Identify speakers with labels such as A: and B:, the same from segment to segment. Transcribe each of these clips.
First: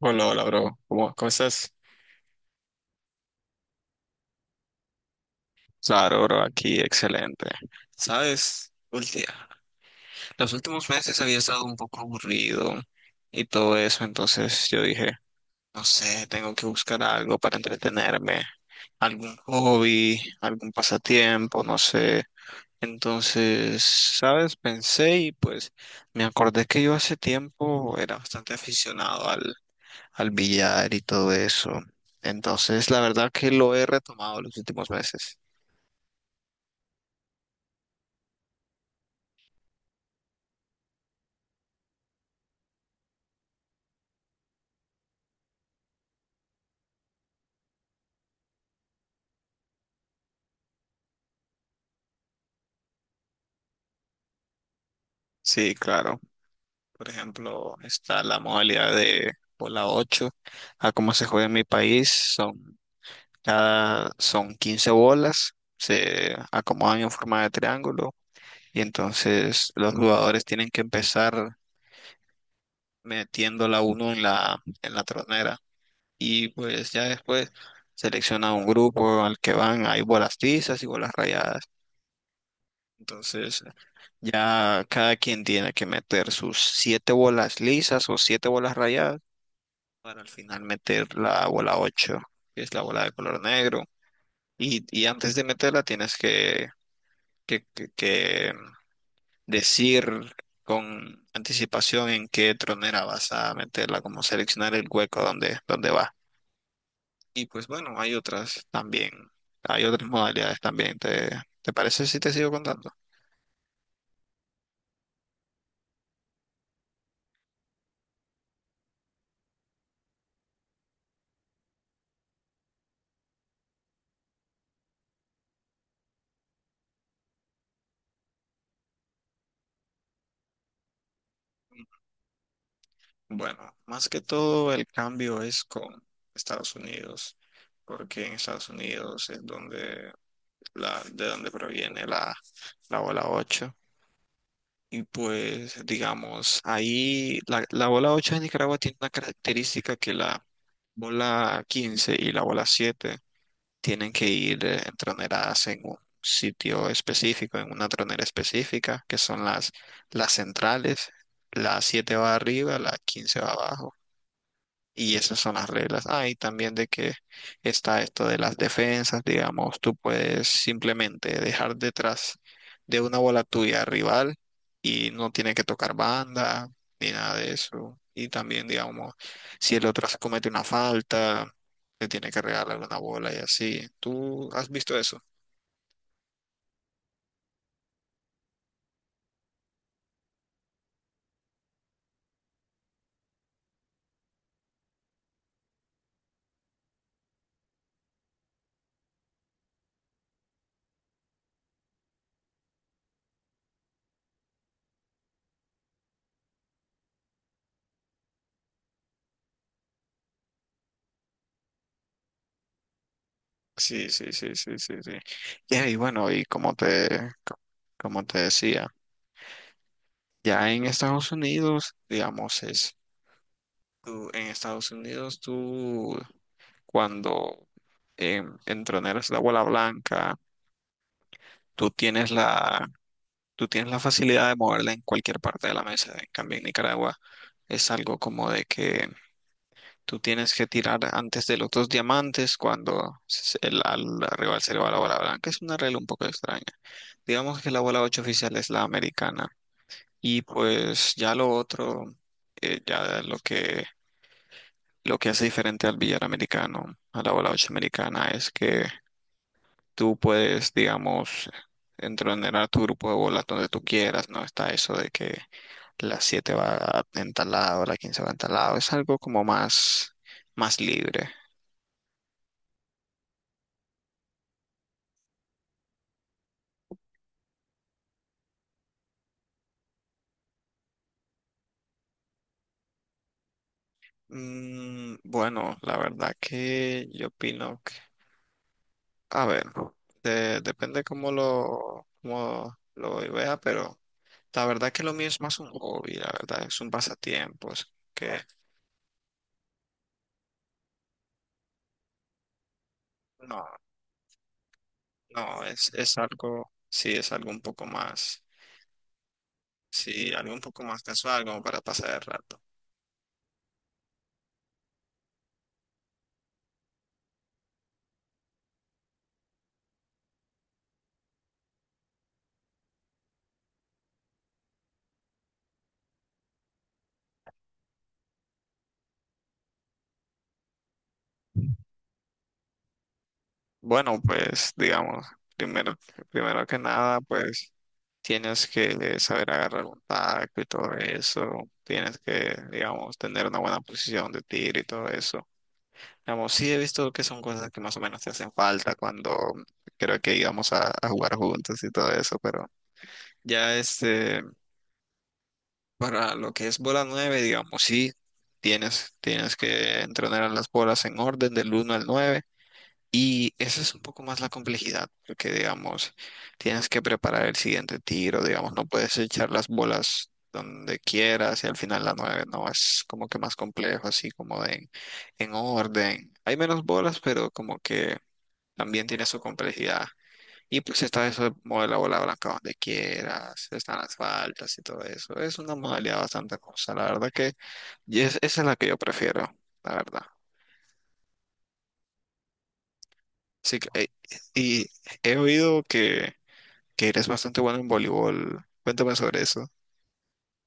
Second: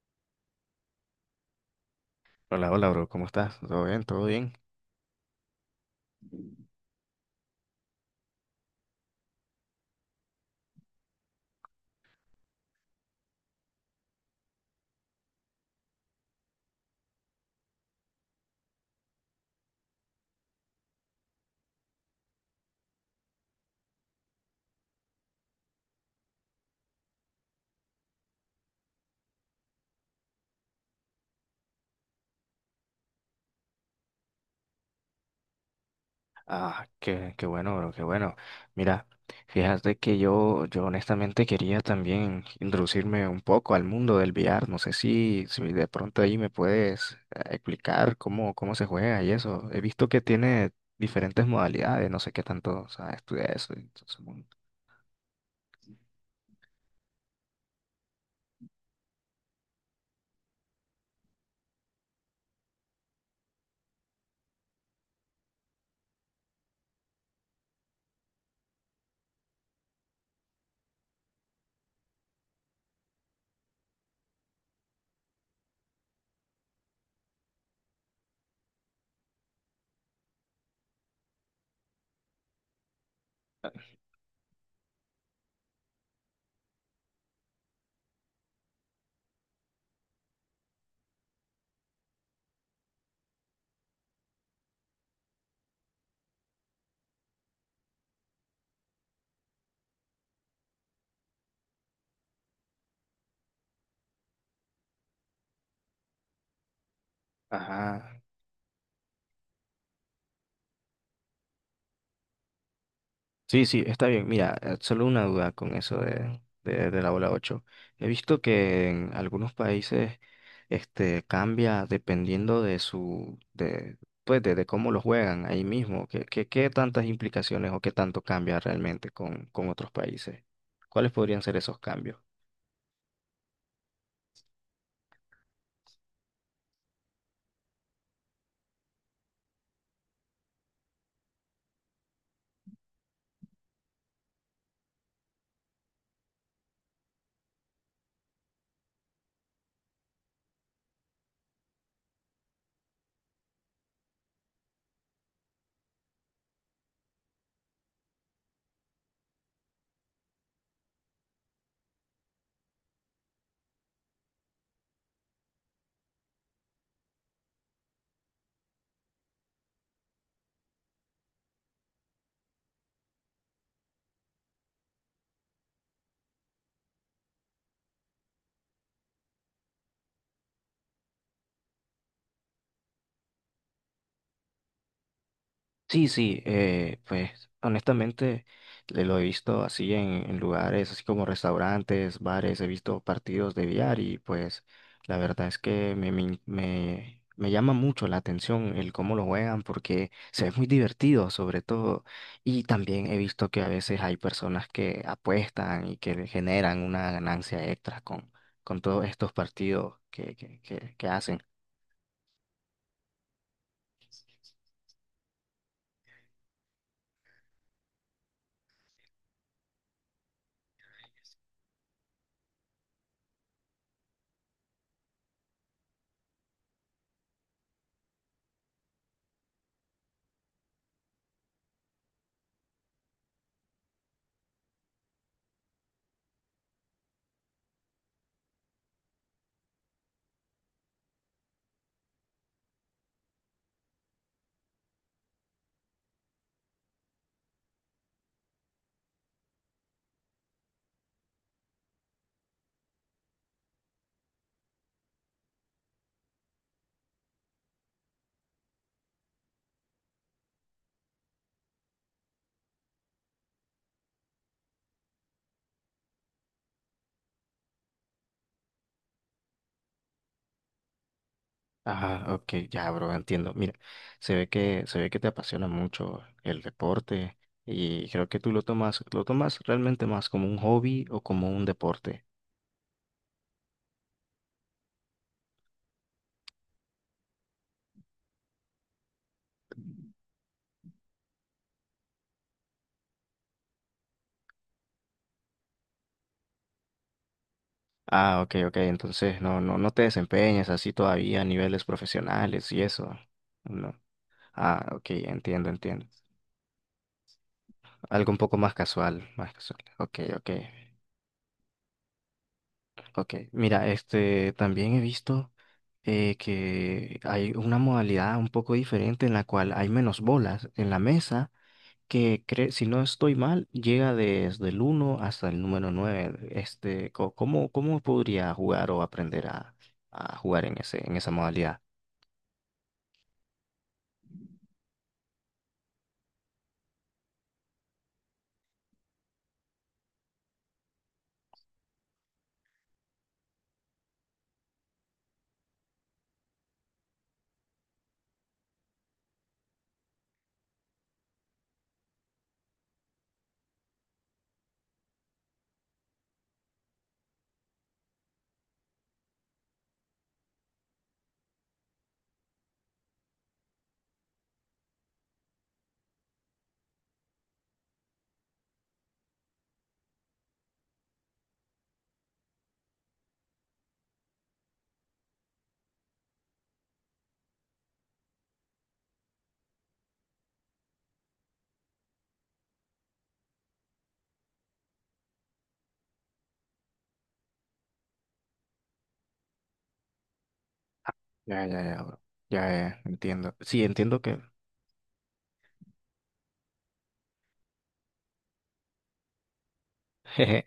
A: Hola, hola, bro. ¿Cómo estás?
B: Hola, hola, bro, ¿cómo estás? ¿Todo bien? ¿Todo bien?
A: Claro, bro, aquí, excelente. Sabes, los últimos meses había estado un poco aburrido y todo eso, entonces yo dije, no sé, tengo que buscar algo para entretenerme, algún hobby, algún pasatiempo, no sé. Entonces, sabes, pensé y pues me acordé que yo hace tiempo era bastante aficionado al billar y todo eso. Entonces, la verdad que lo he retomado los últimos meses.
B: Ah, qué bueno, bro, qué bueno. Mira, fíjate que yo honestamente quería también introducirme un poco al mundo del VR. No sé si de pronto ahí me puedes explicar cómo se juega y eso. He visto que tiene diferentes modalidades, no sé qué tanto, o sea estudia eso. Entonces, bueno.
A: Sí, claro. Por ejemplo, está la modalidad de bola 8 a cómo se juega en mi país, son son 15 bolas, se acomodan en forma de triángulo y entonces los jugadores tienen que empezar metiendo la uno en la tronera y pues ya después selecciona un grupo al que van, hay bolas tizas y bolas rayadas. Entonces, ya cada quien tiene que meter sus siete bolas lisas o siete bolas rayadas para al final meter la bola 8 que es la bola de color negro. Y antes de meterla tienes que decir con anticipación en qué tronera vas a meterla, como seleccionar el hueco donde va. Y pues bueno,
B: Ajá.
A: hay otras modalidades también. Te parece si te sigo contando?
B: Sí, sí, está bien. Mira, solo una duda con eso de la bola 8. He visto que en algunos países este, cambia dependiendo de su, pues de cómo lo juegan ahí mismo. ¿Qué, qué tantas implicaciones o qué tanto cambia realmente con otros países? ¿Cuáles podrían ser esos cambios?
A: Bueno, más que todo el cambio es con Estados Unidos, porque en Estados Unidos es donde de donde proviene la bola ocho. Y pues, digamos, ahí la bola 8 de Nicaragua tiene una característica que la bola 15 y la bola 7 tienen que ir entroneradas en un sitio específico, en una tronera específica, que son las centrales. La 7 va arriba, la 15 va abajo y esas son las reglas. Ah, y también de que está esto de las defensas, digamos, tú puedes simplemente dejar detrás de una bola tuya al rival y no tiene que tocar banda ni nada de eso. Y también, digamos, si el otro se comete una falta, le tiene que regalar una bola y así. ¿Tú has visto eso?
B: Sí, sí, pues honestamente lo he visto así en lugares, así como restaurantes, bares, he visto partidos de billar y pues la verdad es que me llama mucho la atención el cómo lo juegan porque se ve muy divertido sobre todo, y también he visto que a veces hay personas que apuestan y que generan una ganancia extra con todos estos partidos que hacen.
A: Sí, sí, sí, sí, sí, sí. Ya, y bueno, y como te decía, ya en Estados Unidos, digamos, es tú, en Estados Unidos, tú cuando entroneras la bola blanca, tú tienes la, tú tienes la facilidad de moverla en cualquier parte de la mesa. En cambio, en Nicaragua es algo como de que tú tienes que tirar antes de los dos diamantes cuando al rival se le va la bola blanca. Es una regla un poco extraña. Digamos que la bola ocho oficial es la americana. Y pues ya lo otro. eh, ya lo que Lo que hace diferente al billar americano, a la bola 8 americana, es que tú puedes, digamos, entrenar tu grupo de bolas donde tú quieras, no está eso de que la 7 va en tal lado, la 15 va en tal lado, es algo como más libre.
B: Ah, ok, ya, bro, entiendo. Mira, se ve que te apasiona mucho el deporte, y creo que tú lo tomas realmente más como un hobby o como un deporte.
A: Bueno, la verdad que yo opino que, a ver, depende cómo lo vea, pero la verdad que lo mío es más un hobby, la verdad, es un pasatiempo, es que
B: Ah, ok, ok, entonces no, no, no te desempeñas así todavía a niveles profesionales y eso.
A: no.
B: No. Ah, ok,
A: No,
B: entiendo,
A: es,
B: entiendo.
A: es algo, sí, es algo un poco
B: Algo un
A: más,
B: poco más casual, más casual. Ok,
A: sí,
B: ok,
A: algo un poco más casual, como para pasar el rato.
B: ok. Mira, este, también he visto que hay una modalidad un poco diferente en la cual hay menos bolas en la mesa que si no estoy mal, llega desde el uno hasta el número nueve. Este, ¿cómo, cómo podría jugar o aprender a jugar en ese, en esa modalidad?
A: Bueno, pues, digamos, primero, primero que nada, pues, tienes que saber agarrar un taco y todo eso. Tienes que, digamos, tener una buena posición de tiro y todo eso. Digamos, sí he visto que son cosas que más o menos te hacen falta cuando creo que íbamos a jugar juntos y todo eso, pero ya este. Para lo que es bola 9 digamos, sí, tienes que entrenar a las bolas en orden del uno al 9 y esa es un poco más la complejidad, porque digamos, tienes que preparar el siguiente tiro, digamos, no puedes echar las bolas donde quieras y al final la 9 no, es como que más complejo, así como de en orden. Hay menos bolas, pero como que también tiene su complejidad. Y pues está eso de mover la bola blanca donde quieras, están las faltas y todo eso. Es una modalidad bastante cosa, la verdad que y esa es la que yo prefiero, la verdad.
B: Ya, ya, ya, bro. Ya, ya, entiendo.
A: Sí,
B: Sí, entiendo que
A: y he oído que eres bastante bueno en voleibol. Cuéntame sobre eso.
B: Jeje.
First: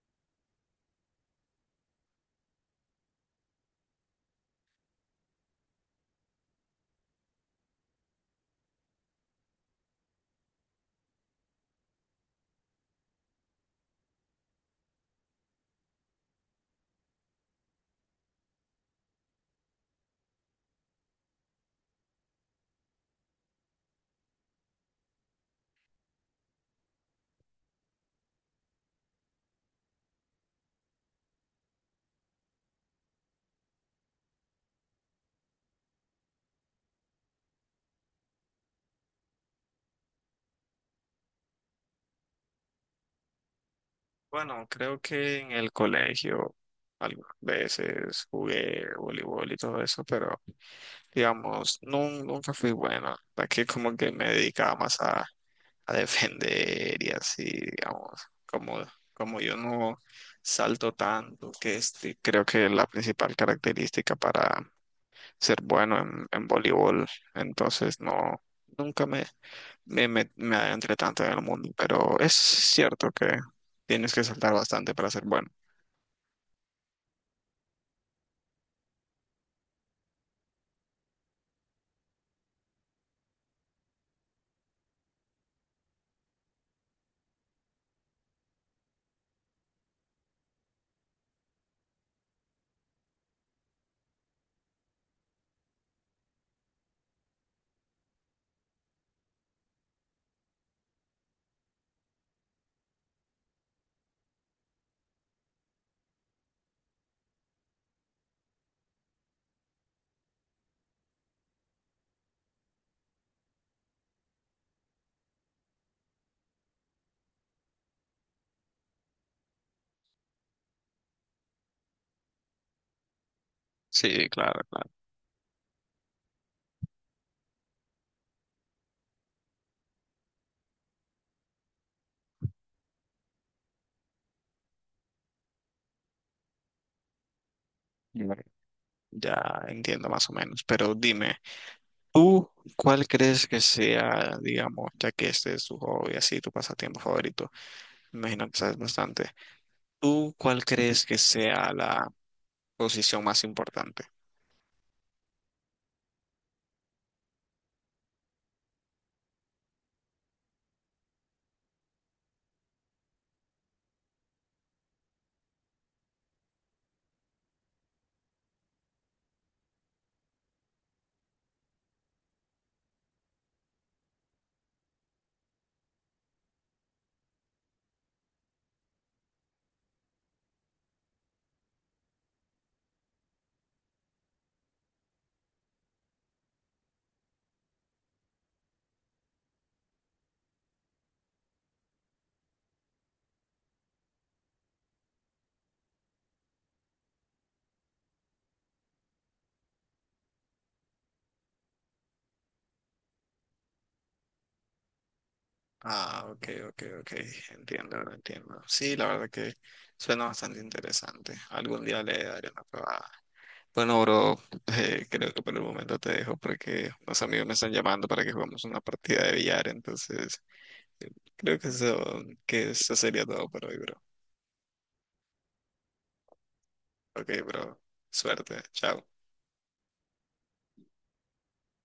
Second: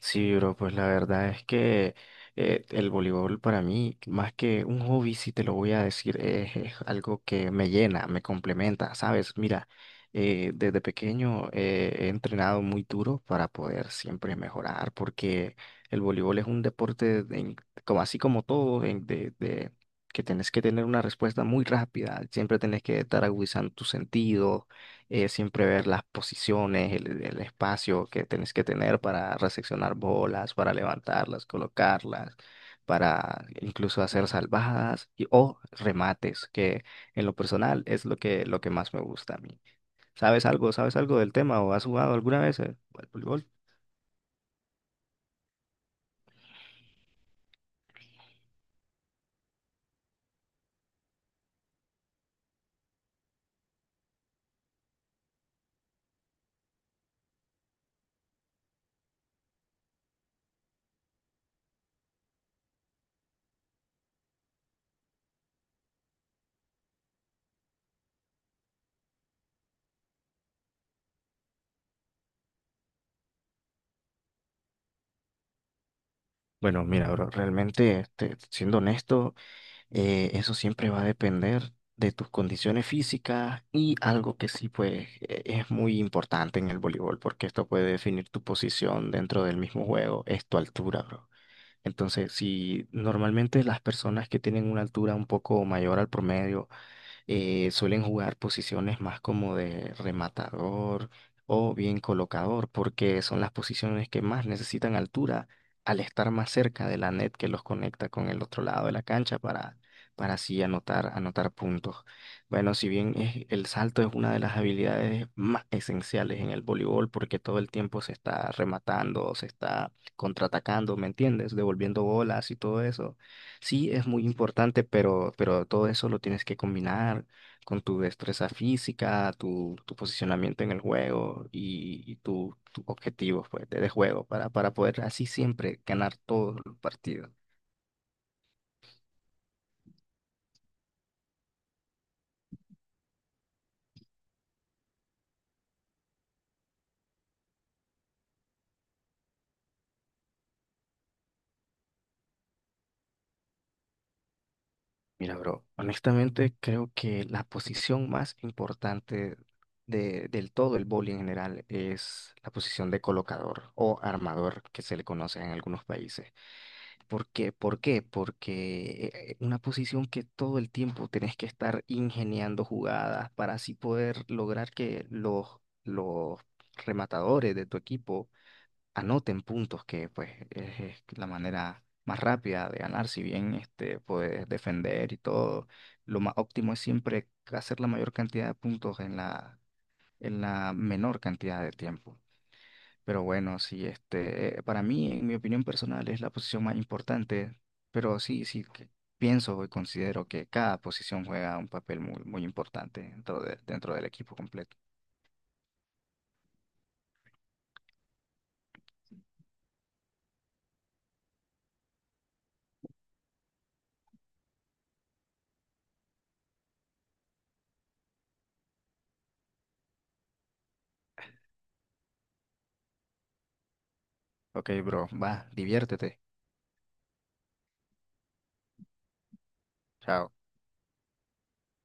B: Sí, bro, pues la verdad es que el voleibol para mí, más que un hobby, si te lo voy a decir, es algo que me llena, me complementa, ¿sabes? Mira, desde pequeño he entrenado muy duro para poder siempre mejorar, porque el voleibol es un deporte, como así como todo, que tienes que tener una respuesta muy rápida, siempre tienes que estar agudizando tu sentido, siempre ver las posiciones, el espacio que tenés que tener para reseccionar bolas, para levantarlas, colocarlas, para incluso hacer salvadas y, o remates, que en lo personal es lo que más me gusta a mí. ¿Sabes algo? ¿Sabes algo del tema o has jugado alguna vez al voleibol?
A: Bueno, creo que en el colegio algunas veces jugué voleibol y todo eso, pero digamos, nunca fui buena. Aquí como que me dedicaba más a defender y así, digamos, como yo no salto tanto, que este, creo que es la principal característica para ser bueno en voleibol, entonces no, nunca me adentré tanto en el mundo, pero es cierto que tienes que saltar bastante para ser bueno.
B: Bueno, mira, bro, realmente, este, siendo honesto, eso siempre va a depender de tus condiciones físicas, y algo que sí, pues, es muy importante en el voleibol, porque esto puede definir tu posición dentro del mismo juego, es tu altura, bro. Entonces, si normalmente las personas que tienen una altura un poco mayor al promedio suelen jugar posiciones más como de rematador o bien colocador, porque son las posiciones que más necesitan altura al estar más cerca de la net que los conecta con el otro lado de la cancha para así anotar, anotar puntos. Bueno, si bien el salto es una de las habilidades más esenciales en el voleibol, porque todo el tiempo se está rematando, se está contraatacando, ¿me entiendes? Devolviendo bolas y todo eso. Sí, es muy
A: Sí, claro,
B: importante,
A: claro.
B: pero todo eso lo tienes que combinar con tu destreza física, tu posicionamiento en el juego y tu objetivo, pues, de juego para poder así siempre ganar todos los partidos.
A: Ya, ya entiendo más o menos, pero dime, ¿tú cuál crees que sea, digamos, ya que este es tu hobby, así tu pasatiempo favorito? Me imagino que sabes bastante. ¿Tú cuál crees que sea la posición más importante?
B: Mira, bro, honestamente creo que la posición más importante del todo el vóley en general es la posición de colocador o armador, que se le conoce en algunos países. ¿Por qué? ¿Por qué? Porque una posición que todo el tiempo tenés que estar ingeniando jugadas para así poder lograr que los rematadores de tu equipo anoten puntos, que pues es la manera más rápida de ganar, si bien este, puedes defender y todo. Lo más óptimo es siempre hacer la mayor cantidad de puntos en la menor cantidad de tiempo. Pero bueno, sí, este, para mí, en mi opinión personal, es la posición más importante, pero sí, sí, que pienso y considero que cada posición juega un papel muy, muy importante dentro del equipo completo.
A: Ah, ok, ok, ok. Entiendo, entiendo. Sí, la verdad que suena bastante interesante. Algún día le daré una probada. Bueno, bro, creo que por el momento te dejo porque unos amigos me están llamando para que juguemos una partida de billar. Entonces, eh, creo que eso sería todo por hoy, bro.
B: Ok, bro, va, diviértete.
A: Ok, bro. Suerte. Chao.
B: Chao.